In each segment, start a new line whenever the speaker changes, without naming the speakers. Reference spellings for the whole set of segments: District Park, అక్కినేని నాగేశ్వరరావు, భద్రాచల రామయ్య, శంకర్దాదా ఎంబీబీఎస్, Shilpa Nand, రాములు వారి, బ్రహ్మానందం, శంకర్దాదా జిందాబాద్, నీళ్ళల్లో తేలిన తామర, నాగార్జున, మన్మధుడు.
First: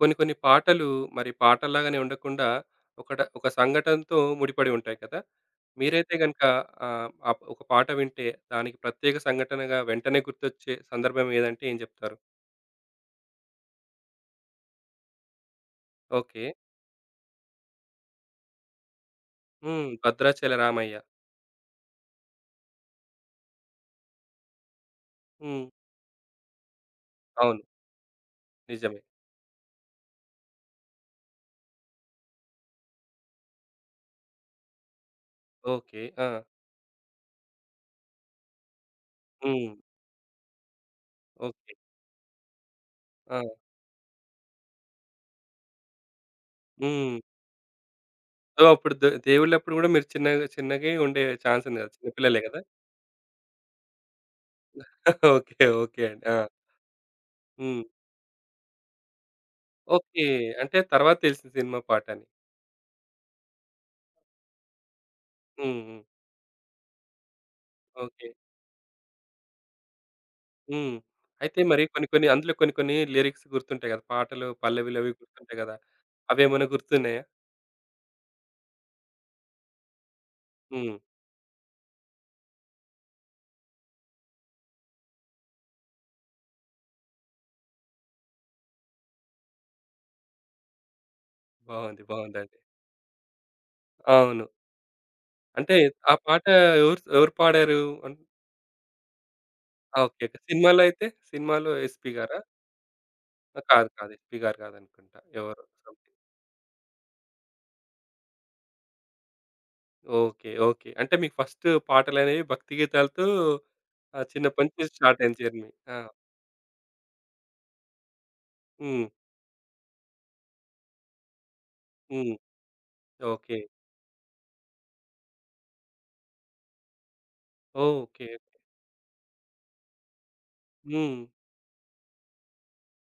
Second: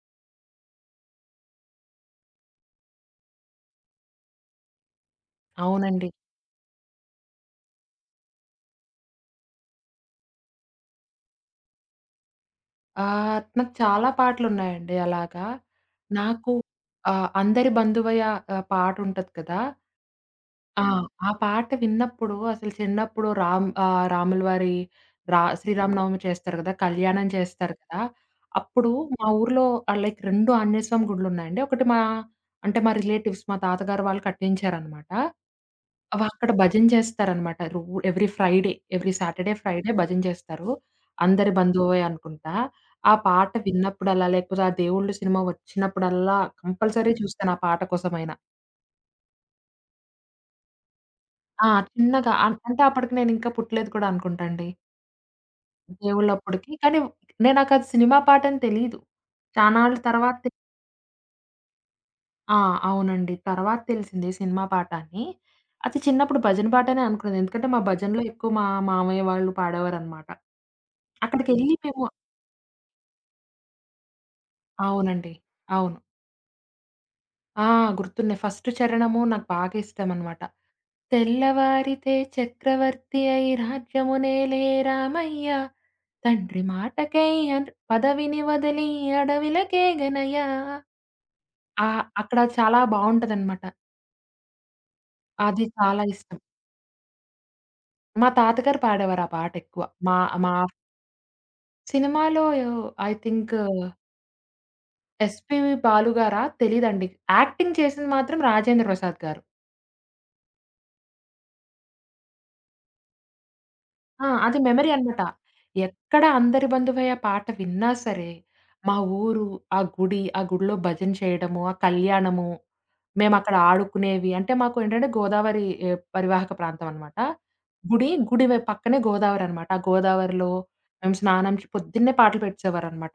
కొన్ని కొన్ని పాటలు మరి పాటల్లాగానే ఉండకుండా ఒక సంఘటనతో ముడిపడి ఉంటాయి కదా!
అవునండి.
మీరైతే గనుక ఆహ్, ఆప్ ఒక పాట వింటే దానికి ప్రత్యేక సంఘటనగా వెంటనే గుర్తొచ్చే సందర్భం ఏదంటే ఏం చెప్తారు?
నాకు చాలా పాటలున్నాయండి అలాగా.
ఓకే.
నాకు 'అందరి బంధువయ్య' పాటుంటది కదా!
హ్మ్. 'భద్రాచల
ఆ!
రామయ్య'.
ఆ పాట విన్నప్పుడు అసలు చిన్నప్పుడు రాముల వారి
హ్మ్.
శ్రీరామనవమి చేస్తారు గదా! కళ్యాణం
అవును.
చేస్తారు కదా! అప్పుడు
నిజమే.
మా ఊర్లో లైక్ 2 ఆంజనేయ స్వామి గుడులున్నాయండి. ఒకటి మా అంటే మా రిలేటివ్స్ మా తాతగారు వాళ్ళు కట్టించారనమాట.
ఓకే.
అవి
ఆ!
అక్కడ భజన చేస్తారనమాట. ఎవ్రీ ఫ్రైడే,
హ్మ్.
ఫ్రైడే భజన చేస్తారు. అందరి
ఓకే.
బంధువే అనుకుంటా. ఆ
ఆ!
పాట విన్నప్పుడల్లా, లేకపోతే ఆ దేవుళ్ళు సినిమా వచ్చినప్పుడల్లా కంపల్సరీ
హ్మ్.
చూస్తాను ఆ పాట కోసమైనా.
సో, అప్పుడు దేవుళ్ళప్పుడు గూడా మీరు చిన్నగే ఉండే ఛాన్స్
ఆ!
ఉంది కదా! చిన్న
చిన్నగా
పిల్లలే
అన్
కదా!
అంటే అప్పటికి నేనింకా పుట్టలేదు కూడా అనుకుంటా అండి.
ఓకే. ఓకే అండి. ఆ!
దేవుళ్ళప్పటికి. కానీ
హ్మ్.
నాకది సినిమా పాటని తెలీదు. చానాళ్ళు
ఓకే.
తర్వాత
అంటే తర్వాత తెలిసింది సినిమా పాటని.
ఆ! అవునండి. తర్వాత తెలిసింది సినిమా పాట అని.
హ్మ్.
అది
హ్మ్.
చిన్నప్పుడు భజన పాటనే అనుకునేది. ఎందుకంటే మా భజనలో
ఓకే.
ఎక్కువ మా మామయ్య వాళ్ళు పాడేవారనమాట.
హ్మ్. అయితే
అక్కడికెళ్ళి
మరి
మేము
కొన్ని కొన్ని అందులో కొన్ని కొన్ని లిరిక్స్ గుర్తుంటాయి కదా! పాటలు, పల్లవిలవి
అవునండి.
గుర్తుంటాయి కదా!
అవును.
అవేమైనా గుర్తున్నాయా?
ఆ! గుర్తున్నాయి. ఫస్ట్ చరణము నాకు బాగా ఇష్టమనమాట.
హ్మ్.
తెల్లవారితే చక్రవర్తి అయి రాజ్యమునేలే రామయ్య తండ్రి మాటకై పదవిని వదిలి అడవిలకే గనయ్య. ఆ
బాగుంది.
అక్కడ
బాగుందండి.
చాలా బాగుంటదన్నమాట.
అవును.
అది
అంటే
చాలా
ఆ
ఇష్టం.
పాట ఎవరు ఎవరు పాడారు? అన్
మా తాతగారు పాడేవారు ఆ పాట ఎక్కువ.
ఆ!
మా
ఓకే. ఓకే.
మా
సినిమాలో అయితే? సినిమాలో ఎస్‌పీ గారా?
సినిమాలో ఐ థింక్
ఆ! కాదు. కాదు. ఎస్‌పీ గారు కాదనుకుంటా.
ఎస్పి
ఎవరో సంథింగ్.
బాలుగారా తెలీదండి. యాక్టింగ్ చేసింది మాత్రం రాజేంద్ర ప్రసాద్ గారు.
ఓకే. ఓకే. అంటే మీకు ఫస్ట్ పాటలనేవి భక్తి గీతాలతో
ఆ! అది
చిన్నప్పటి నుంచి
మెమరీ
స్టార్ట్
అన్నమాట.
అయింది జర్నీ. ఆ!
ఎక్కడ 'అందరి బంధువయ్య' పాట విన్నా సరే, మా
హ్మ్.
ఊరు, ఆ గుడి, ఆ గుడిలో భజన చేయడము, ఆ
హ్మ్.
కళ్యాణము, మేమక్కడ
ఓకే.
ఆడుకునేవి. అంటే మాకు ఏంటంటే గోదావరి ఏ పరివాహక ప్రాంతం అన్నమాట. గుడి,
ఓకే.
గుడి వై పక్కనే గోదావరి అన్నమాట. ఆ గోదావరిలో మేము
హ్మ్.
స్నానం చే పొద్దున్నే పాటలు పెట్టేసేవారన్నమాట.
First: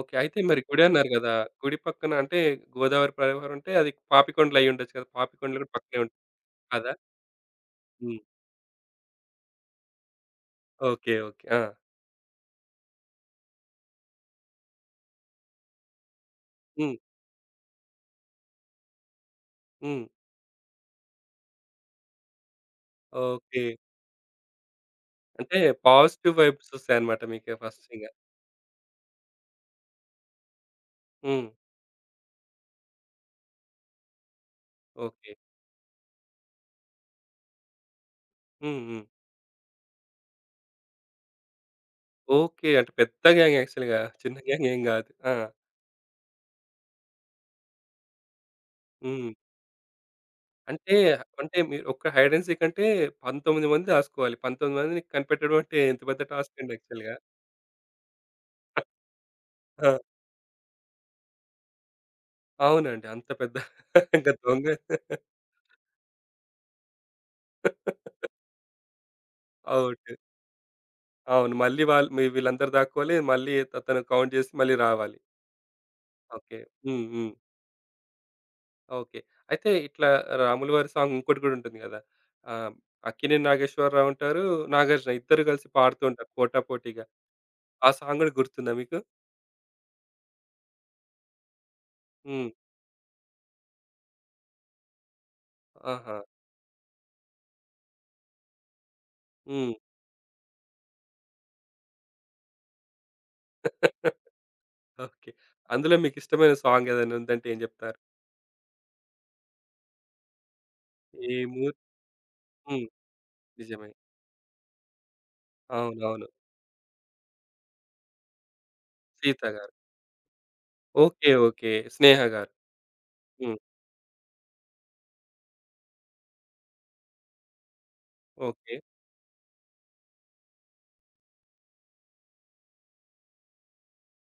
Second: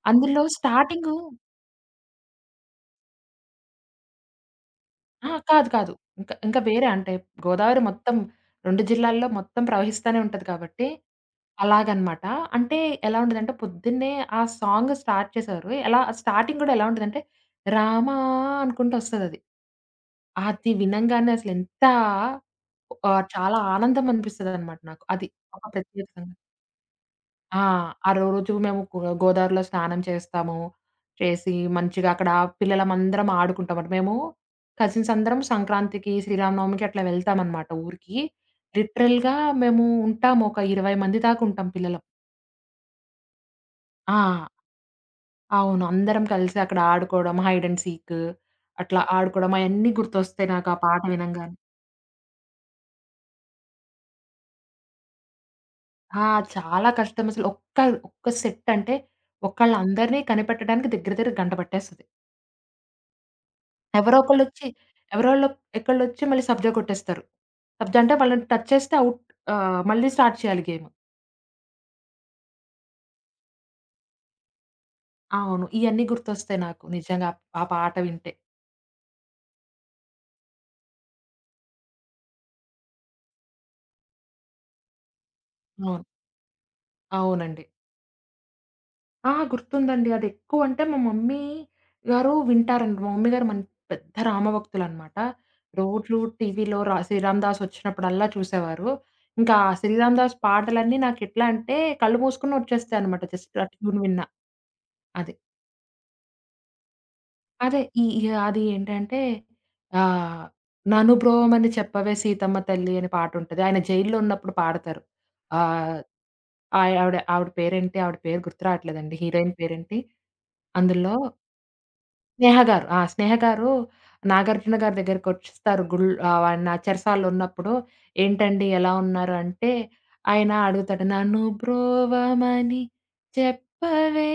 ఓకే. అయితే
అందులో
మరి గుడి అన్నారు
స్టార్టింగు
గదా! గుడి పక్కన అంటే గోదావరి ప్రవాహం అంటే అది పాపికొండలు అయ్యుండొచ్చు కదా!
అహా!
పాపికొండలు
కాదు.
కూడా
కాదు.
పక్కనే ఉంటుంది
ఇంకా ఇంకా వేరే
కదా!
అంటే గోదావరి మొత్తం
హ్మ్.
2 జిల్లాల్లో మొత్తం ప్రవహిస్తానే ఉంటది కాబట్టి,
ఓకే. ఓకే. ఆ!
అలాగనమాట. అంటే ఎలా ఉంటదంటే పొద్దున్నే ఆ సాంగ్ స్టార్ట్ చేశారు. ఎలా స్టార్టింగ్ గూడా ఎలా
హ్మ్.
ఉంటదంటే రామా అనుకుంటూ ఒస్తదది.
హ్మ్.
అది వినంగానే అసలెంత చాలా
ఓకే.
ఆనందం అనిపిస్తదనమాట నాకు. అది
అంటే
ఒక ప్రత్యేక
పాజిటివ్
సంగతి.
వైబ్స్ ఒస్తాయన్నమాట మీకు
ఆ!
ఫస్ట్ ఇంగ.
ఆ రోజు మేము గోదావరిలో స్నానం చేస్తాము.
హ్మ్.
చేసి మంచిగా అక్కడ పిల్లలమందరం ఆడుకుంటాం. అంటే మేము కజిన్స్
ఓకే.
అందరం సంక్రాంతికి, శ్రీరామనవమికి అట్లా వెళ్తామనమాట ఊరికి.
హ్మ్. హ్మ్.
లిటరల్‌గా మేము ఉంటాము. ఒక 20 మంది దాకా ఉంటాం పిల్లలం.
ఓకే. అంటే పెద్ద గ్యాంగ్ యాక్చువల్‌గా. చిన్న
ఆ!
గ్యాంగ్ ఏం గాదు. ఆ!
అవును. అందరం కలిసి అక్కడ ఆడుకోవడం, హైడ్ అండ్ సీక్ అట్లా
హ్మ్.
ఆడుకోవడం అయన్నీ గుర్తొస్తాయి నాకు ఆ
అంటే,
పాట వినంగానే.
అంటే మీరు ఒక్క హైడ్ అండ్ సీక్ అంటే 19 మంది దాసుకోవాలి. 19 మందిని కనిపెట్టడం అంటే ఎంత పెద్ద
ఆ!
టాస్క్ అండి
చాలా
యాక్చువల్‌గా.
కష్టం అసలు. ఒక్క ఒక్క సెట్ అంటే
ఆ!
ఒకళ్ళందరిని కనిపెట్టడానికి దగ్గర దగ్గర గంట పట్టేస్తది.
అవునండి. అంత పెద్ద
ఎవరో
ఇంక దొంగ
ఒకళ్ళొచ్చి ఎవరోళ్ళో ఒకళ్ళొచ్చి మళ్ళీ సబ్జా కొట్టేస్తారు. సబ్జా అంటే వాళ్ళని టచ్ చేస్తే ఔట్. మళ్ళీ
అవును.
స్టార్ట్ చేయాలి గేమ్.
అవును. మళ్ళీ వాళ్ళు వీళ్ళందరూ దాక్కోవాలి. మళ్ళీ అతను కౌంట్ చేసి మళ్ళీ రావాలి.
అవును. ఇయన్నీ
ఓకే.
గుర్తొస్తాయి నాకు
హ్మ్.
నిజంగా
హ్మ్.
ఆ ఆ పాట వింటే.
ఓకే. అయితే ఇట్లా 'రాములు వారి' సాంగ్ ఇంకోటి గూడా ఉంటుంది గదా! ఆహ్, 'అక్కినేని నాగేశ్వరరావు' ఉంటారు. 'నాగార్జున' ఇద్దరు కలిసి పాడుతూ
అవును.
ఉంటారు పోటాపోటీగా.
అవునండి.
ఆ సాంగ్ గూడా గుర్తుందా మీకు?
ఆ! గుర్తుందండి. అదెక్కువంటే మా మమ్మీ గారు
హ్మ్.
వింటారండి. మా మమ్మీ గారు పెద్ద రామభక్తులనమాట. రోజు
ఆహా!
టీవీలో 'శ్రీరామ్ దాస్' వచ్చినప్పుడల్లా చూసేవారు. ఇంకా ఆ
హ్మ్.
'శ్రీరామ్ దాస్' పాటలన్నీ నాకెట్లా అంటే కళ్ళు మూసుకున్న వచ్చేస్తాయనమాట జస్ట్ ఆ ట్యూన్ విన్నా.
ఓకే.
అది.
అందులో మీకిష్టమైన సాంగ్ ఏదైనా ఉందంటే ఏం
అదే.
జెప్తారు?
ఈ ఇగ అది ఏంటంటే ఆహ్, 'నను
ఏమో.
బ్రోవమని చెప్పవే సీతమ్మ
హ్మ్.
తల్లి' అని పాటుంటది. ఆయన
నిజమే.
జైల్‌లో ఉన్నప్పుడు పాడతారు. ఆహ్,
అవునవును.
ఆయ ఆవిడ ఆవిడ పేరేంటి? ఆవిడ పేరు గుర్తు రావట్లేదండి.
'సీత'
హీరోయిన్
గారు.
పేరేంటి? అందులో
ఓకే. ఓకే. 'స్నేహ' గారు.
స్నేహ గారు. ఆ! స్నేహ
హ్మ్.
గారు నాగార్జున గారి దగ్గరికొచ్చేస్తారు. ఆయన చెరసాలలో ఉన్నప్పుడు ఏంటండి
ఓకే.
ఎలా ఉన్నారు? అంటే ఆయన అడుగుతాడు. 'నను బ్రోవమని చెప్పవే.'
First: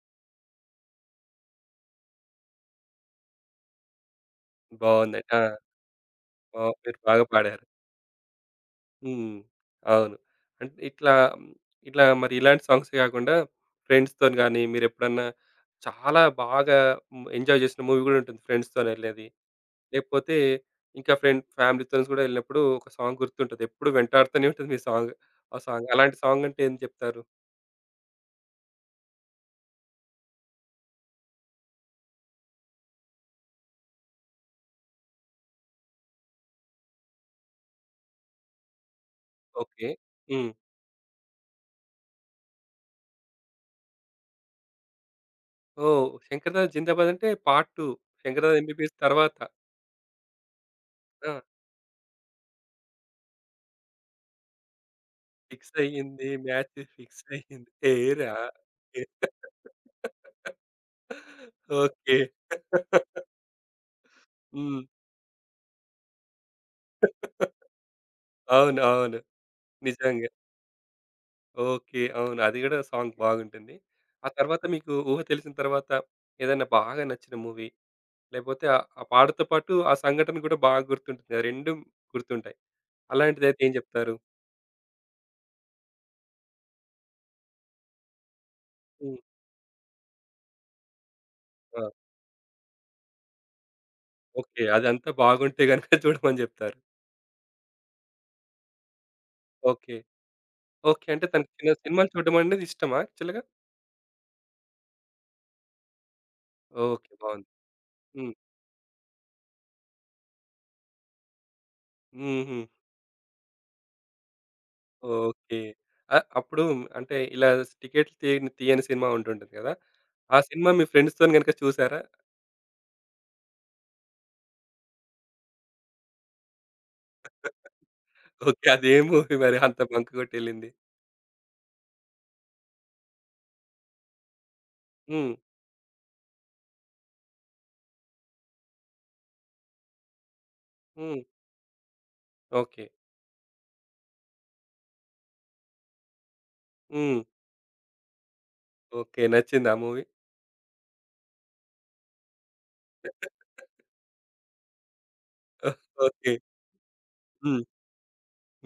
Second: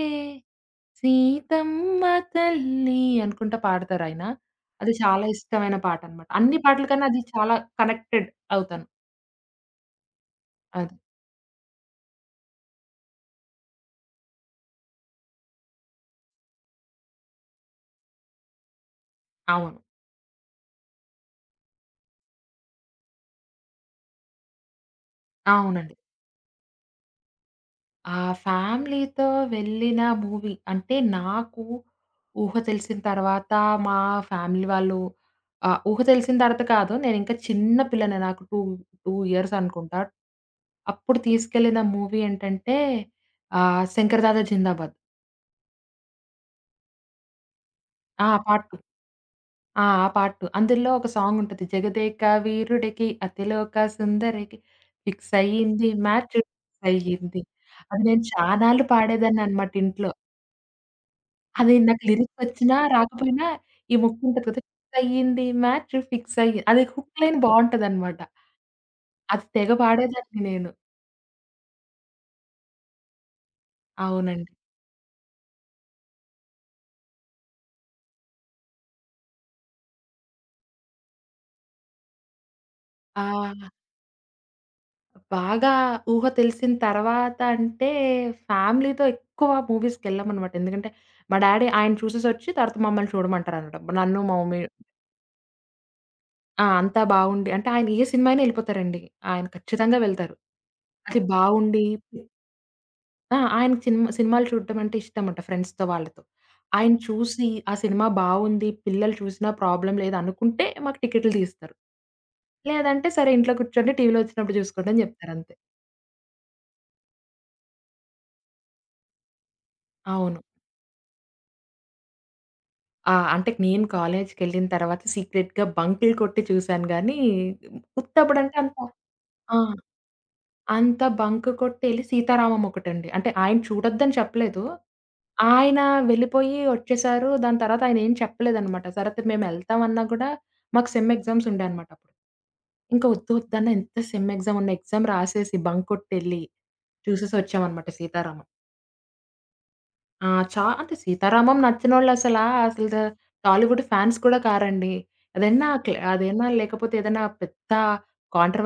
సీతమ్మ తల్లి అనుకుంట పాడతారాయన. అది చాలా
బావుందండి. ఆ!
ఇష్టమైన పాటనమాట. అన్ని
ఆ!
పాటల
మీరు
కన్నా అది
బాగా
చాలా
పాడారు.
కనెక్టెడ్ అవుతాను.
హ్మ్. అవును. అంటే
అది.
ఇట్లా, మ్, ఇట్లా మరి ఇలాంటి సాంగ్సే గాకుండా ఫ్రెండ్స్‌తోని గాని మీరెప్పుడన్నా చాలా బాగా ఎంజాయ్ జేసిన మూవీ గూడా ఉంటుంది ఫ్రెండ్స్‌తోనెళ్ళేది.
అవును.
లేకపోతే ఇంకా ఫ్రెండ్ ఫ్యామిలీతోని గూడా ఎళ్ళినప్పుడు ఒక సాంగ్ గుర్తుంటది. ఎప్పుడు వెంటాడుతూనే ఉంటుంది మీ సాంగ్. ఆ సాంగ్
అవునండి.
అలాంటి సాంగ్ అంటే ఏం చెప్తారు?
ఆ ఫ్యామిలీతో వెళ్ళిన మూవీ అంటే నాకు ఊహ తెలిసిన తర్వాత మా ఫ్యామిలీ వాళ్ళు ఊహ తెలిసిన తర్వాత కాదు. నేనింకా చిన్న పిల్లనే నాకు 2, 2 ఇయర్స్
ఓకే.
అనుకుంటా.
హ్మ్.
అప్పుడు తీసుకెళ్ళిన మూవీ ఏంటంటే 'శంకర్ దాదా జిందాబాద్.'
ఓహ్! 'శంకర్దాదా జిందాబాద్' అంటే పార్ట్ 2
ఆ!
శంకర్దాదా
పార్ట్ 2.
ఎంబీబీఎస్ తర్వాత.
ఆ! ఆ పార్ట్ 2. అందులో ఒక
ఆ!
సాంగుంటది. 'జగదేక వీరుడికి అతిలోక సుందరికి ఫిక్స్
ఫిక్స్
అయ్యింది
అయింది
మ్యాచ్
మ్యాచ్
ఫిక్స్
ఫిక్స్
అయ్యింది.'
అయింది
అది నేను
ఏరా.
చానాళ్ళు పాడేదాన్ననమాట ఇంట్లో. అది నాకు
ఓకే.
లిరిక్స్ వచ్చినా రాకపోయినా ఈ ముక్కుంటది కదా!
హ్మ్.
ఫిక్స్ అయ్యింది మ్యాచ్ ఫిక్స్ అయ్యి అది హుక్ లైన్ బావుంటదనమాట.
అవును. అవును.
అది తెగ
నిజంగా.
పాడేదాన్ని నేను.
ఓకే. అవును. అది గూడా సాంగ్ బాగుంటుంది. ఆ
అవునండి.
తర్వాత మీకు ఊహ తెలిసిన తర్వాత ఏదైనా బాగా నచ్చిన మూవీ లేకపోతే ఆ ఆ పాటతో పాటు ఆ సంఘటన కూడా బాగా గుర్తుంటుంది. ఆ 2 గుర్తుంటాయి.
ఆ!
అలాంటిదైతే ఏం జెప్తారు?
బాగా ఊహ తెలిసిన తర్వాత అంటే ఫ్యామిలీతో
హ్మ్.
ఎక్కువ మూవీస్‌కెళ్ళామనమాట. ఎందుకంటే మా డ్యాడీ
ఆ!
ఆయన చూసేసొచ్చి తర్వాత మమ్మల్ని చూడమంటారనమాట. నన్ను మా మమ్మీ
ఓకే. అదంతా బాగుంటే గనుక చూడమని
ఆ!
జెప్తారు.
అంతా బావుండి అంటే ఆయన ఏ సినిమా అయినా ఎళ్ళిపోతారండి. ఆయన
ఓకే.
ఖచ్చితంగా వెళ్తారు.
ఓకే.
అది
అంటే తనకి చిన్న
బావుండి
సినిమాలు చూడడం అనేది ఇష్టమా
ఆ!
యాక్చువల్‌గా?
ఆయనకి సినిమాలు చూడడం అంటే ఇష్టమంట ఫ్రెండ్స్‌తో వాళ్ళతో. ఆయన
ఓకే. బావుంది.
చూసి ఆ సినిమా
హ్మ్.
బావుంది, పిల్లలు చూసినా ప్రాబ్లమ్ లేదనుకుంటే మాకు టికెట్లు తీస్తారు.
హుహు.
లేదంటే సరే ఇంట్లో కూర్చోండి టీవీలో వచ్చినప్పుడు చూసుకోండి అని జెప్తారంతే.
ఓకే. అప్పుడు అంటే ఇలా టికెట్లు తీయని తీయని సినిమా ఉంటుంటది కదా! ఆ
అవును.
సినిమా మీ ఫ్రెండ్స్‌తోని గనుక చూసారా?
ఆ! అంటే నేను కాలేజ్‌కెళ్ళిన తర్వాత సీక్రెట్‌గా బంకులు కొట్టి చూసాను గానీ, ఉత్తప్పుడంటే
ఓకే.
అంత
అదే మూవీ మరి
ఆ!
అంత బంక్ కొట్టెళ్ళింది?
అంత బంక్ కొట్టెళ్ళి 'సీతారామం' ఒకటండి. అంటే ఆయన చూడొద్దని చెప్పలేదు.
హ్మ్.
ఆయన వెళ్ళిపోయి వచ్చేసారు. దాని తర్వాత ఆయనేం చెప్పలేదనమాట. తర్వాత మేమెళ్తాం అన్నా గూడా మాకు సెమ్
హ్మ్.
ఎగ్జామ్స్ ఉండాయనమాట అప్పుడు.
ఓకే.
ఇంక వద్దు వద్దన్న ఎంత సెమ్ ఎగ్జామ్ ఉన్న ఎగ్జామ్ రాసేసి బంక్ కొట్టెళ్ళి
హ్మ్.
చూసేసొచ్చామనమాట 'సీతారామం.'
ఓకే. నచ్చిందా ఆ మూవీ?
ఆ! అంటే 'సీతారామం' నచ్చినోళ్ళసలా అసలు ద టాలీవుడ్ ఫ్యాన్స్ కూడా కారండి.
ఓకే.
అదైనా లేకపోతే ఏదైనా
హ్మ్.
పెద్ద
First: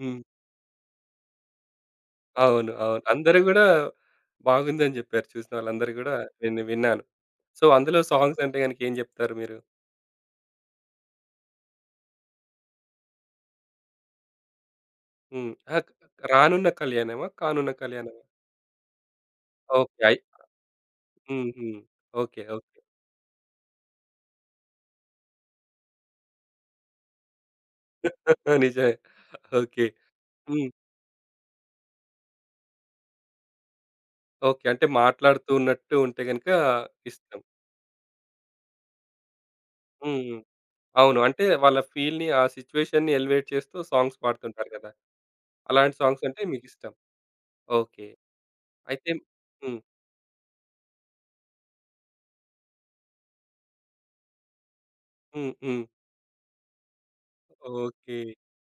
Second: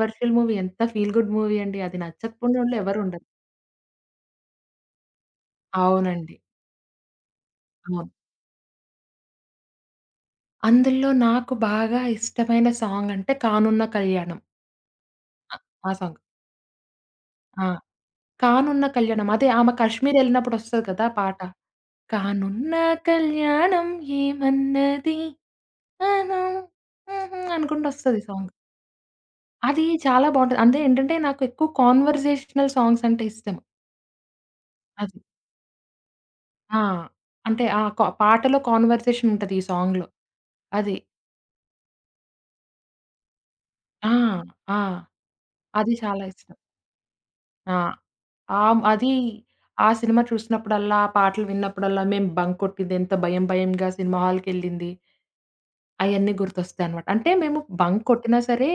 హ్మ్.
మూవీ ఎంత ఫీల్ గుడ్ మూవీ అండి. అది
అవును.
నచ్చకపోయినోళ్ళు
అవును.
ఎవరుండరు.
అందరూ గూడా బాగుందని జెప్పారు. చూసిన వాళ్ళందరూ గూడా
అవునండి.
నేను విన్నాను. సో, అందులో
అవును.
సాంగ్స్ అంటే గనుక ఏం జెప్తారు మీరు?
అందులో నాకు బాగా ఇష్టమైన సాంగ్ అంటే 'కానున్న కళ్యాణం.'
హ్మ్.
అ
ఆహ్, క్
ఆ సాంగ్.
రానున్న కళ్యాణమా?
ఆ!
కానున్న కళ్యాణమా?
'కానున్న కళ్యాణం.' అదే ఆమె
ఓకే. అయి.
కాశ్మీర్ ఎళ్ళినప్పుడొస్తది కదా! పాట.
హ్మ్. హ్మ్. ఓకే.
కానున్న
ఓకే.
కళ్యాణం ఏమన్నది అను హుహు అనుకుంటొస్తది సాంగ్.
నిజమే.
అది
ఓకే.
చాలా బావుంటది.
హ్మ్.
అంటే ఏంటంటే నాకు ఎక్కువ కాన్వర్జేషనల్ సాంగ్స్ అంటే ఇష్టం.
ఓకే. అంటే
అది.
మాట్లాడుతూ ఉన్నట్టు ఉంటే గనుక
ఆ!
ఇష్టం.
అంటే ఆ పాటలో కాన్వర్జేషన్ ఉంటది ఈ సాంగ్‌లో.
హ్మ్.
అది.
అవును. అంటే వాళ్ళ ఫీల్‌ని, ఆ సిట్యుయేషన్‌ని ఎలివేట్ చేస్తూ
ఆ!
సాంగ్స్ పాడుతుంటారు
ఆ!
కదా!
అది
అలాంటి
చాలా
సాంగ్స్ అంటే
ఇష్టం.
మీకిష్టం.
ఆ!
ఓకే. అయితే.
అది
హ్మ్.
ఆ సినిమా చూసినప్పుడల్లా, ఆ పాటలు విన్నప్పుడల్లా మేము బంక్ కొట్టింది, ఎంత భయం భయంగా సినిమా హాల్‌కెళ్ళింది
హ్మ్. హ్మ్.
అయన్నీ గుర్తొస్తాయన్నమాట. అంటే మేము బంక్
ఓకే.
కొట్టినా సరే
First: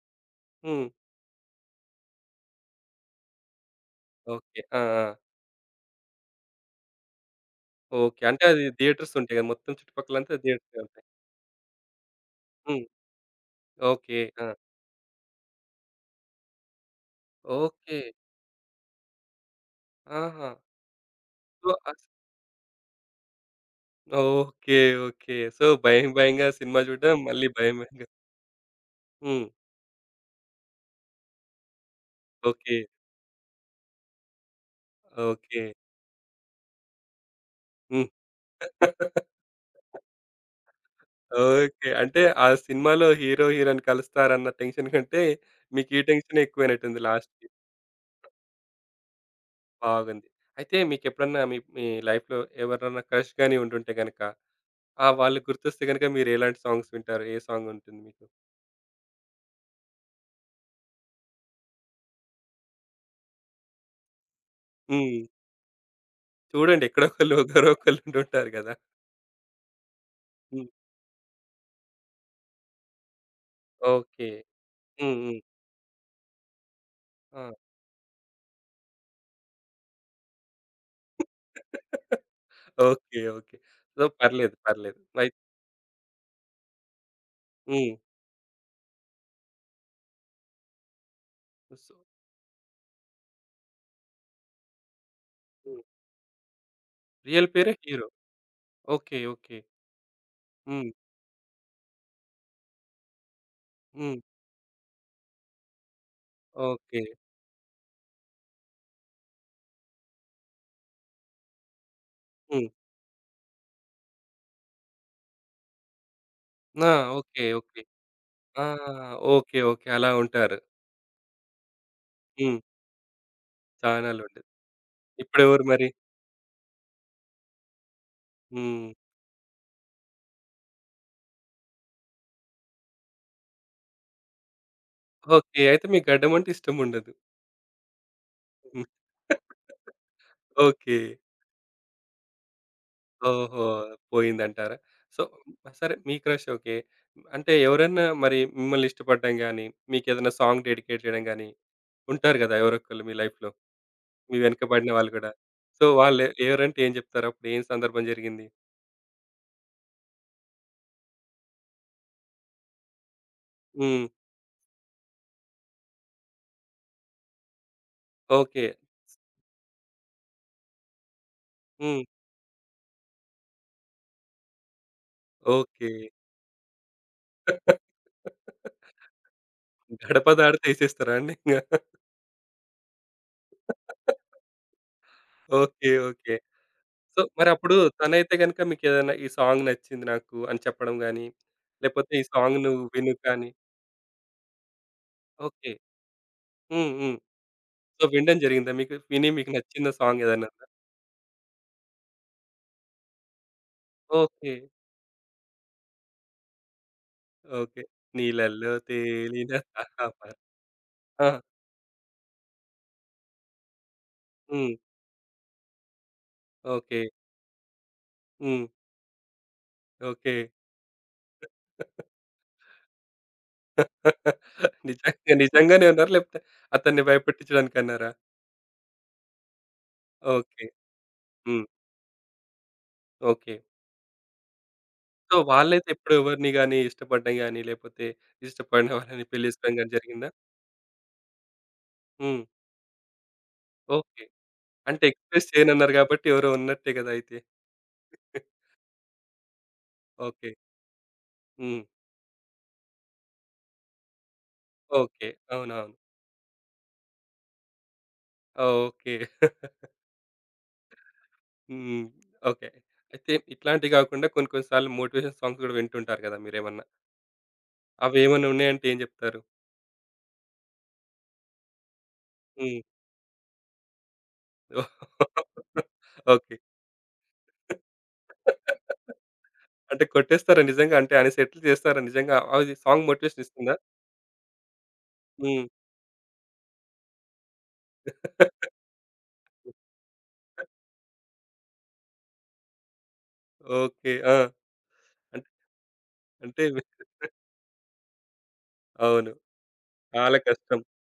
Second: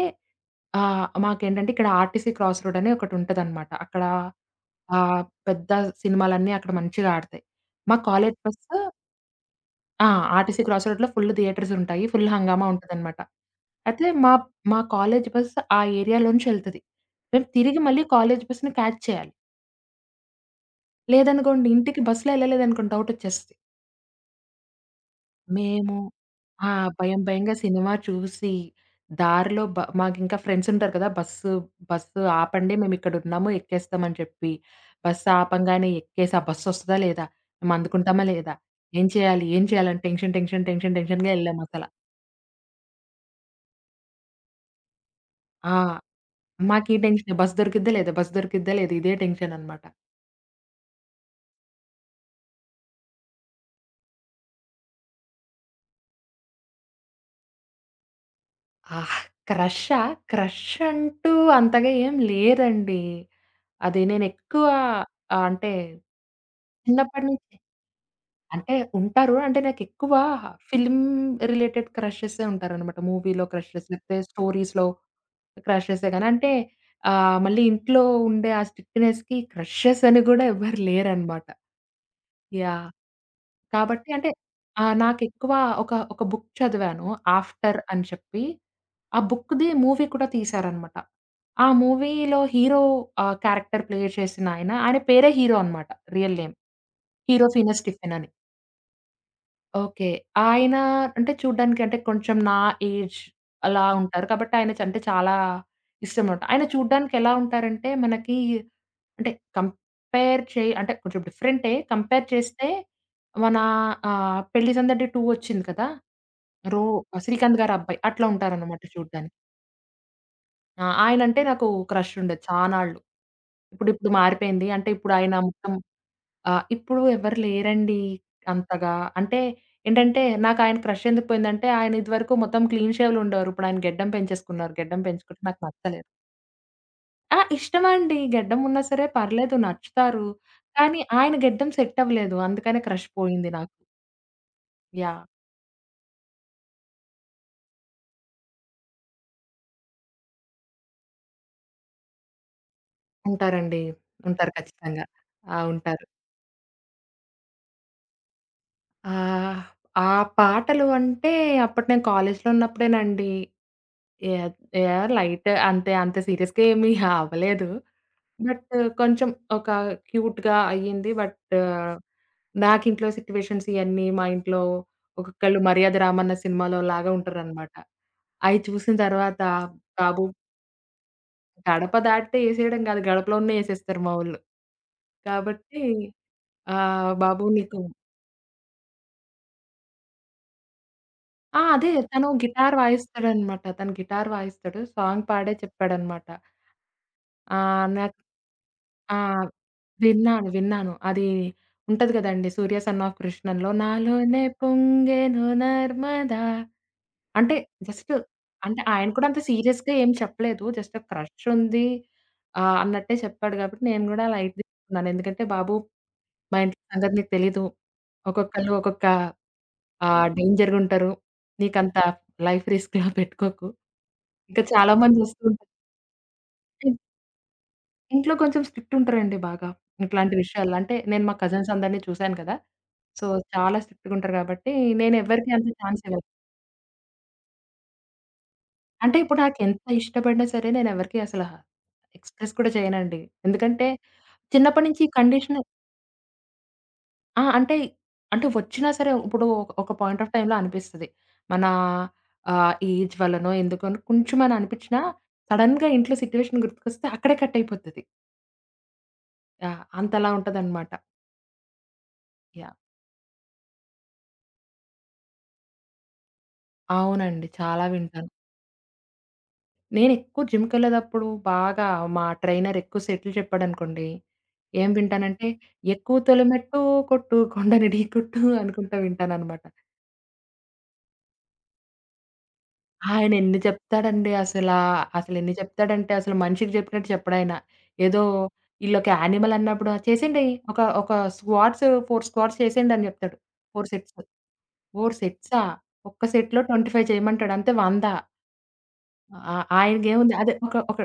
హ్మ్.
మాకేంటంటే ఇక్కడ ఆర్టీసీ క్రాస్ రోడ్ అని ఒకటుంటదన్నమాట. అక్కడ
ఓకే. ఆ! ఆ!
ఆహ్, పెద్ద సినిమాలన్నీ అక్కడ మంచిగా ఆడతాయి. మా
ఓకే.
కాలేజ్
అంటే అది
బస్సు
థియేటర్స్ ఉంటాయి కదా! మొత్తం
ఆ!
చుట్టుపక్కలంతా
ఆర్టీసీ
థియేటర్సే
క్రాస్
ఉంటాయి.
రోడ్‌లో ఫుల్ థియేటర్స్ ఉంటాయి. ఫుల్ హంగామా
హ్మ్.
ఉంటదనమాట. అయితే
ఓకే.
మా
ఆ!
మా కాలేజ్ బస్ ఆ ఏరియాలోంచి ఎళ్తది. మేము తిరిగి
ఓకే.
మళ్ళీ కాలేజ్ బస్‌ని క్యాచ్ చేయాలి.
ఆహా!
లేదనుకోండి
సో,
ఇంటికి
అస్
బస్‌లో ఎళ్ళలేదనుకోండి డౌటొచ్చేస్తది.
ఓకే. ఓకే. సో,
మేము
భయం భయంగా
ఆ!
సినిమా చూడడం,
భయం
మళ్ళీ
భయంగా
భయం
సినిమా
భయంగా.
చూసి,
హ్మ్.
దారిలో మాకింకా ఫ్రెండ్స్ ఉంటారు కదా! బస్సు బస్సు ఆపండి
ఓకే.
మేమిక్కడున్నాము ఎక్కేస్తామని చెప్పి, బస్సు
ఓకే.
ఆపంగానే ఎక్కేసి ఆ బస్సొస్తదా లేదా? మేము
హ్మ్.
అందుకుంటామా లేదా? ఏం చేయాలి? ఏం చేయాలని టెన్షన్, టెన్షన్, టెన్షన్, టెన్షన్‌గా ఎళ్ళామసల.
ఓకే. అంటే ఆ సినిమాలో హీరో, హీరోయిన్ కలుస్తారన్న టెన్షన్ కంటే,
ఆ!
మీకు ఈ టెన్షనే
మాకీ
ఎక్కువైనట్టుంది
టెన్షనే
లాస్ట్‌కి.
బస్ దొరికిద్దా లేదా? బస్ దొరికిద్దా లేదా? ఇదే టెన్షననమాట.
బాగుంది. అయితే మీకెప్పుడన్నా మీ మీ లైఫ్‌లో ఎవరైనా క్రష్ గాని ఉండుంటే గనక, ఆ వాళ్ళు గుర్తొస్తే గనక మీరు ఎలాంటి సాంగ్స్ వింటారు? ఏ సాంగ్ ఉంటుంది మీకు?
ఆహ్, క్రషా? క్రష్ అంటూ అంతగా ఏం లేదండి. అది నేనెక్కువ
హ్మ్.
అంటే
చూడండి ఎక్కడో
చిన్నప్పటి
ఒకళ్ళు,
నుంచి
ఒకరో ఒకళ్ళు ఉండుంటారు
అంటే
గదా!
ఉంటారు. అంటే నాకెక్కువ
హ్మ్.
ఫిల్మ్ రిలేటెడ్ క్రషెసే ఉంటారనమాట. మూవీలో క్రషెస్, లేకపోతే
ఓకే.
స్టోరీస్‌లో
హ్మ్. హ్మ్.
క్రషెసే గానీ, అంటే
ఆ!
మళ్ళీ ఇంట్లో ఉండే ఆ స్ట్రిక్ట్‌నెస్‌కి క్రషెస్ అని గూడా ఎవ్వరు లేరనమాట. యాహ్!
ఓకే. ఓకే. సో,
కాబట్టి అంటే
పర్లేదు. పర్లేదు. రైట్.
నాకెక్కువ ఒక బుక్ చదివాను 'ఆఫ్టర్'
హ్మ్.
అని చెప్పి. ఆ బుక్‌ది మూవీ కూడా తీశారనమాట. ఆ
సో.
మూవీలో హీరో క్యారెక్టర్ ప్లే చేసిన ఆయన, ఆయన పేరే హీరో
హ్మ్.
అనమాట. Real name. హీరో
రియల్ పేరే
ఫీనస్
హీరో.
స్టిఫెన్ అని.
ఓకే. ఓకే.
ఓకే. ఆయన
హ్మ్.
అంటే చూడ్డానికి అంటే కొంచెం నా ఏజ్ అలా
హ్మ్.
ఉంటారు. కాబట్టి ఆయన చ అంటే చాలా ఇష్టమనమాట. ఆయన
ఓకే.
చూడ్డానికి ఎలా ఉంటారంటే మనకి అంటే కంపేర్ చేయి అంటే కొంచెం డిఫరెంటే. కంపేర్ చేస్తే
హ్మ్.
మన 'పెళ్లి సందడి 2' వచ్చింది కదా! రో
ఆ! ఓకే.
'శ్రీకాంత్' గారి
ఓకే.
అబ్బాయి అట్లా
ఆ!
ఉంటారనమాట చూడ్డానికి.
ఓకే. ఓకే. అలా ఉంటారు.
ఆ! ఆయనంటే నాకు క్రష్ ఉండేది
హ్మ్.
చానాళ్లు. ఇప్పుడిప్పుడు
చానలుండదు.
మారిపోయింది. అంటే ఇప్పుడు ఆయన
ఇప్పుడెవరు
మొత్తం
మరి?
ఆ! ఇప్పుడు ఎవరు లేరండి
హ్మ్.
అంతగా. అంటే ఏంటంటే, నాకాయన క్రష్ ఎందుకు పోయిందంటే, ఆయన ఇదివరకు మొత్తం క్లీన్ షేవ్‌లుండేవారు. ఇప్పుడాయన గెడ్డం పెంచేసుకున్నారు. గెడ్డం పెంచుకుంటే నాకు
ఓకే. అయితే
నచ్చలేదు.
మీకు గడ్డమంటే ఇష్టముండదు.
ఆ! ఇష్టమండి. గెడ్డం ఉన్నా
హ్మ్.
సరే పర్లేదు నచ్చుతారు.
ఓకే.
కానీ ఆయన గెడ్డం సెట్ అవ్వలేదు. అందుకనే క్రష్ పోయింది
ఓహో!
నాకు.
పోయిందంటారా? So,
yeah!
సరే మీ క్రష్ ఓకే. అంటే ఎవరైనా మరి మిమ్మల్ని ఇష్టపడడం గాని, మీకేదైనా సాంగ్ డెడికేట్ చేయడం గాని ఉంటారు గదా! ఎవరొకళ్ళు మీ లైఫ్‌లో.
ఉంటారండి.
మీ
ఉంటారు
వెనక పడిన
ఖచ్చితంగా.
వాళ్ళు గూడా.
ఆ!
సో,
ఉంటారు.
వాళ్ళు ఎవరంటే ఏం జెప్తారు? అప్పుడు ఏం సందర్భం జరిగింది?
ఆహ్, ఆ పాటలు అంటే అప్పుడు నేను కాలేజీలో ఉన్నప్పుడేనండి.
హ్మ్.
యాహ్! యాహ్! లైట్ అంతే అంత సీరియస్‌గా ఏమి అవ్వలేదు.
ఓకే.
బట్ కొంచెం ఒక క్యూట్‌గా అయ్యింది. బట్
హ్మ్.
నాకింట్లో సిట్యుయేషన్స్ ఇయన్నీ మా ఇంట్లో ఒక్కొక్కళ్ళు
ఓకే.
'మర్యాద రామన్న' సినిమాలో లాగా ఉంటారనమాట. అయి చూసిన తర్వాత బాబు
గడప దాటితే ఏసేస్తారా అండి ఇంగా?
గడప దాటితే ఏసేయడం కాదు. గడపలోనే ఏసేస్తారు మా వోళ్ళు. కాబట్టి
ఓకే. ఓకే. సో,
బాబు
మరప్పుడు
నీకు
తనైతే గనుక మీకేదైనా ఈ సాంగ్ నచ్చింది నాకు అని చెప్పడం గాని,
ఆ! అదే
లేపోతే ఈ
తను
సాంగ్
గిటార్
నువ్వు విను కానీ.
వాయిస్తాడనమాట. తను గిటార్ వాయిస్తాడు. సాంగ్ పాడే
ఓకే.
చెప్పాడనమాట.
హ్మ్. హ్మ్. సో,
నాకు
వినడం జరిగిందా మీకు?
ఆ!
విని మీకు నచ్చిన సాంగ్ ఏదైనా
విన్నాను.
ఉందా?
విన్నాను. అది ఉంటది కదండీ 'సూర్య సన్ ఆఫ్ కృష్ణన్‌లో' నాలోనే
ఓకే.
పొంగెను నర్మదా అంటే
ఓకే.
జస్ట్
నీళ్ళల్లో
అంటే ఆయన కూడా అంత
తేలిన
సీరియస్‌గా ఏం
తామర.
చెప్పలేదు. జస్ట్ ఒక
ఆ!
క్రష్ ఉంది అన్నట్టే చెప్పాడు కాబట్టి నేను కూడా లైట్
హ్మ్.
తీసుకున్నాను. ఎందుకంటే బాబు మా ఇంట్లో
ఓకే.
సంగతి నీకు తెలీదు.
హ్మ్.
ఒక్కొక్కళ్ళు ఒక్కొక్క
ఓకే.
డేంజర్‌గా ఉంటారు. నీకంత లైఫ్ రిస్క్‌లా పెట్టుకోకు. ఇంకా చాలా మంది
నిజంగా
వస్తూ ఉంటారు.
నిజంగానే అన్నారా? లేపోతే అతన్ని భయపెట్టించడానికన్నారా?
ఇంట్లో కొంచెం స్ట్రిక్ట్ ఉంటారండి బాగా. ఇట్లాంటి
ఓకే.
విషయాల్లో. అంటే నేను మా
హ్మ్.
కజిన్స్ అందరిని చూసాను కదా! So,
okay.
చాలా స్ట్రిక్ట్‌గా ఉంటారు కాబట్టి
సో,
నేనెవ్వరికీ అంత
వాళ్ళైతే
ఛాన్స్
ఎప్పుడు
ఇవ్వను.
ఎవరిని గాని ఇష్టపడడం గాని, లేపోతే ఇష్టపడిన
అంటే
వాళ్ళని
ఇప్పుడు
పెళ్లి చేసుకోవడం
నాకెంత
గాని జరిగిందా?
ఇష్టపడినా సరే నేనెవరికీ అసల
హ్మ్.
ఎక్స్‌ప్రెస్ కూడా చేయనండి. ఎందుకంటే
ఓకే.
చిన్నప్పటి
అంటే
నుంచి ఈ
ఎక్స్‌ప్రెస్
కండిషన్
చేయనన్నారు గాబట్టి ఎవరో ఉన్నట్టే గదా! అయితే.
ఆ! అంటే, అంటే వచ్చినా సరే ఇప్పుడు ఒక ఒక పాయింట్ ఆఫ్
ఓకే.
టైమ్‌లో అనిపిస్తది. మన
హ్మ్.
ఏజ్ వల్లనో ఎందుకనో కొంచెమని అనిపించినా
ఓకే.
సడెన్‌గా
అవునవును.
ఇంట్లో సిట్యుయేషన్ గుర్తుకొస్తే అక్కడే కట్ అయిపోతది.
ఓకే.
యాహ్! అంతలా ఉంటదన్నమాట.
హ్మ్. ఓకే.
యాహ్!
అయితే ఇట్లాంటివి గాకుండా కొన్ని కొన్ని సార్లు మోటివేషన్ సాంగ్స్ గూడా వింటుంటారు గదా! మీరేమన్నా.
అవునండి. చాలా వింటాను.
అవేమన్నా ఉన్నాయంటే ఏం జెప్తారు?
నేనెక్కువ జిమ్‌కెళ్ళేదప్పుడు బాగా మా
హ్మ్.
ట్రైనర్ ఎక్కువ సెట్‌లు చెప్పాడనుకోండి, ఏం వింటానంటే, ఎక్కువ
ఓకే.
తొలిమెట్టు కొట్టు కొండని ఢీకొట్టు అనుకుంటా వింటాననమాట.
అంటే కొట్టేస్తారా నిజంగా? అంటే ఆయన సెటిల్ చేస్తారా నిజంగా? అది సాంగ్ మోటివేషన్
ఆయనెన్ని
ఇస్తుందా?
చెప్తాడండి అసలా, అసలెన్ని
హ్మ్.
చెప్తాడంటే అసలు మనిషికి చెప్పినట్టు చెప్పడాయన. ఏదో ఈళ్ళొక యానిమల్ అన్నప్పుడు చేసేయండి ఒక ఒక స్క్వాట్స్ 4 స్క్వాట్స్ చేసేయండి అని చెప్తాడు. 4
ఓకే.
సెట్స్.
ఆ!
4 సెట్సా? ఒక్క సెట్‌లో
అంటే
25 చేయమంటాడు. అంతే 100.
అవును.
ఆ! ఆయనకేముంది
చాలా
అదే ఒక
కష్టం.
ఒక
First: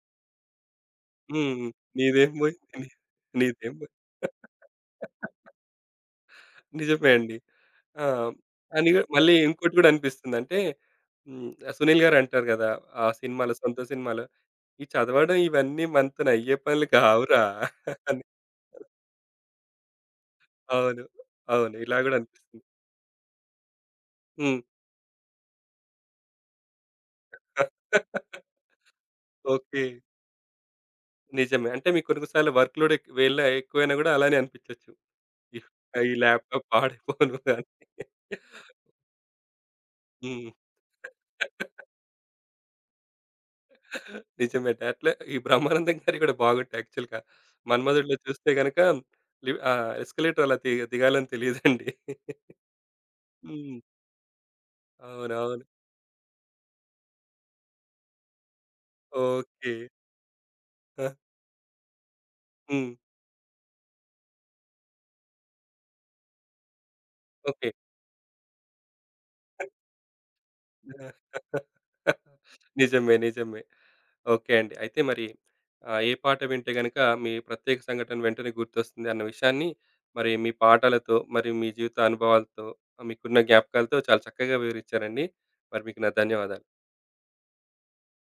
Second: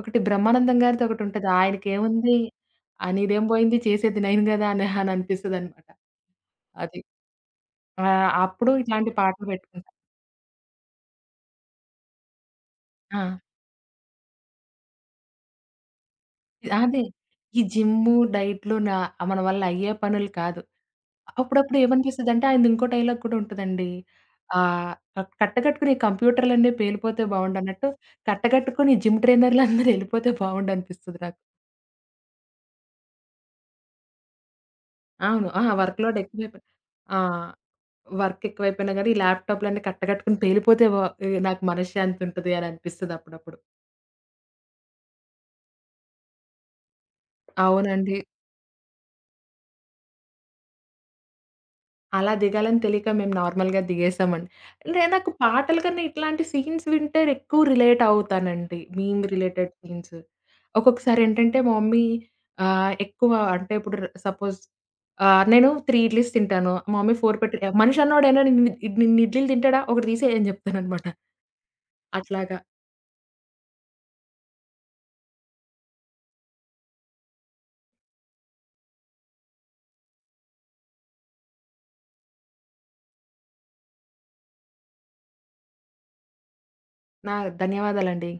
ఒకటి బ్రహ్మానందం గారిది ఒకటుంటది.
హ్మ్. నీదేం
ఆయనకేముంది,
పోయింది నీ
ఆ! నీదేం
నీదేం
పోయింది
పోయింది.
చేసేది నేను గదా! అని అని అనిపిస్తదనమాట. అది.
నిజమే అండి. ఆ!
అప్పుడు
అని కూడా-
ఇట్లాంటి
మళ్ళీ
పాటలు
ఇంకోటి కూడా
పెట్టుకుంటా.
అనిపిస్తుంది. అంటే హ్మ్. సునీల్ గారు అంటారు కదా! ఆ
ఆ!
సినిమాలో, సొంత సినిమాలో, "ఈ చదవడం ఇవన్నీ మనతోని అయ్యే పనులు
అదే.
కావురా"
ఈ జిమ్ము,
అని.
డైట్‌లు మన వల్ల అయ్యే పనులు కాదు.
అవును. అవును.
అప్పుడప్పుడు
ఇలా కూడా
ఏమనిపిస్తదంటే
అనిపిస్తుంది.
ఆయనది ఇంకో డైలాగ్ కూడా ఉంటదండి.
హ్మ్.
ఆహ్, కట్టకట్టుకుని ఈ కంప్యూటర్‌లన్నీ పేలిపోతే బావుండన్నట్టు, కట్టకట్టుకుని జిమ్
ఓకే.
ట్రైనర్‌లందరూ ఎళ్ళిపోతే బావుండనిపిస్తది నాకు.
నిజమే. అంటే మీకు కొన్ని కొన్ని సార్లు వర్క్ లోడ్ ఎక్ వేళ ఎక్కువైనా కూడా అలానే అనిపించొచ్చు.
అవును. ఆ! వర్క్
ఈ
లోడ్ ఎక్కువైపోయి
ల్యాప్‌టాప్
ఆ!
పాడైపోను అని.
వర్క్ ఎక్కువైపోయినా గానీ, ఈ ల్యాప్‌టాప్‌లన్నీ కట్టగట్టుకొని
హ్మ్.
పేలిపోతే వ ఎ నాకు మనశ్శాంతి ఉంటది అని అనిపిస్తది అప్పుడప్పుడు.
నిజమేట. అట్లే ఈ బ్రహ్మానందం గారియి గూడా బాగుంటాయి యాక్చువల్‌గా.
అవునండి.
'మన్మధుడులో' చూస్తే గనక లివ్ ఎస్కలేటర్ అలా దిగాలని తెలీదండి.
అలా దిగాలని తెలియక మేము
హ్మ్.
నార్మల్‌గా దిగేసామండి. అంటే నాకు
అవునవును.
పాటల కన్నా ఇట్లాంటి సీన్స్ వింటే ఎక్కువ రిలేట్ అవుతానండి. Meme related
okay.
సీన్స్.
ఆ!
ఒక్కొక్కసారి ఏంటంటే మా మమ్మీ
హ్మ్.
ఎక్కువ అంటే ఇప్పుడు సపోజ్ నేను 3 ఇడ్లీస్ తింటాను. మా మమ్మీ 4
ఓకే.
పెట్టి మనిషి అన్నోడు ఏమైనా నిన్ని ఇడ్లీలు
ఆ,
తింటాడా? ఒకటి తీసేయ్ అని చెప్తాననమాట. అట్లాగా.
నిజమే. నిజమే. ఓకే అండి. అయితే మరి ఏ పాట వింటే గనక మీ ప్రత్యేక సంఘటన వెంటనే గుర్తొస్తుంది అన్న విషయాన్ని మరి మీ పాటలతో, మరి మీ జీవిత అనుభవాలతో, మీకున్న జ్ఞాపకాలతో చాలా చక్కగా వివరించారండి. మరి మీకు నా ధన్యవాదాలు.
నా ధన్యవాదాలండి.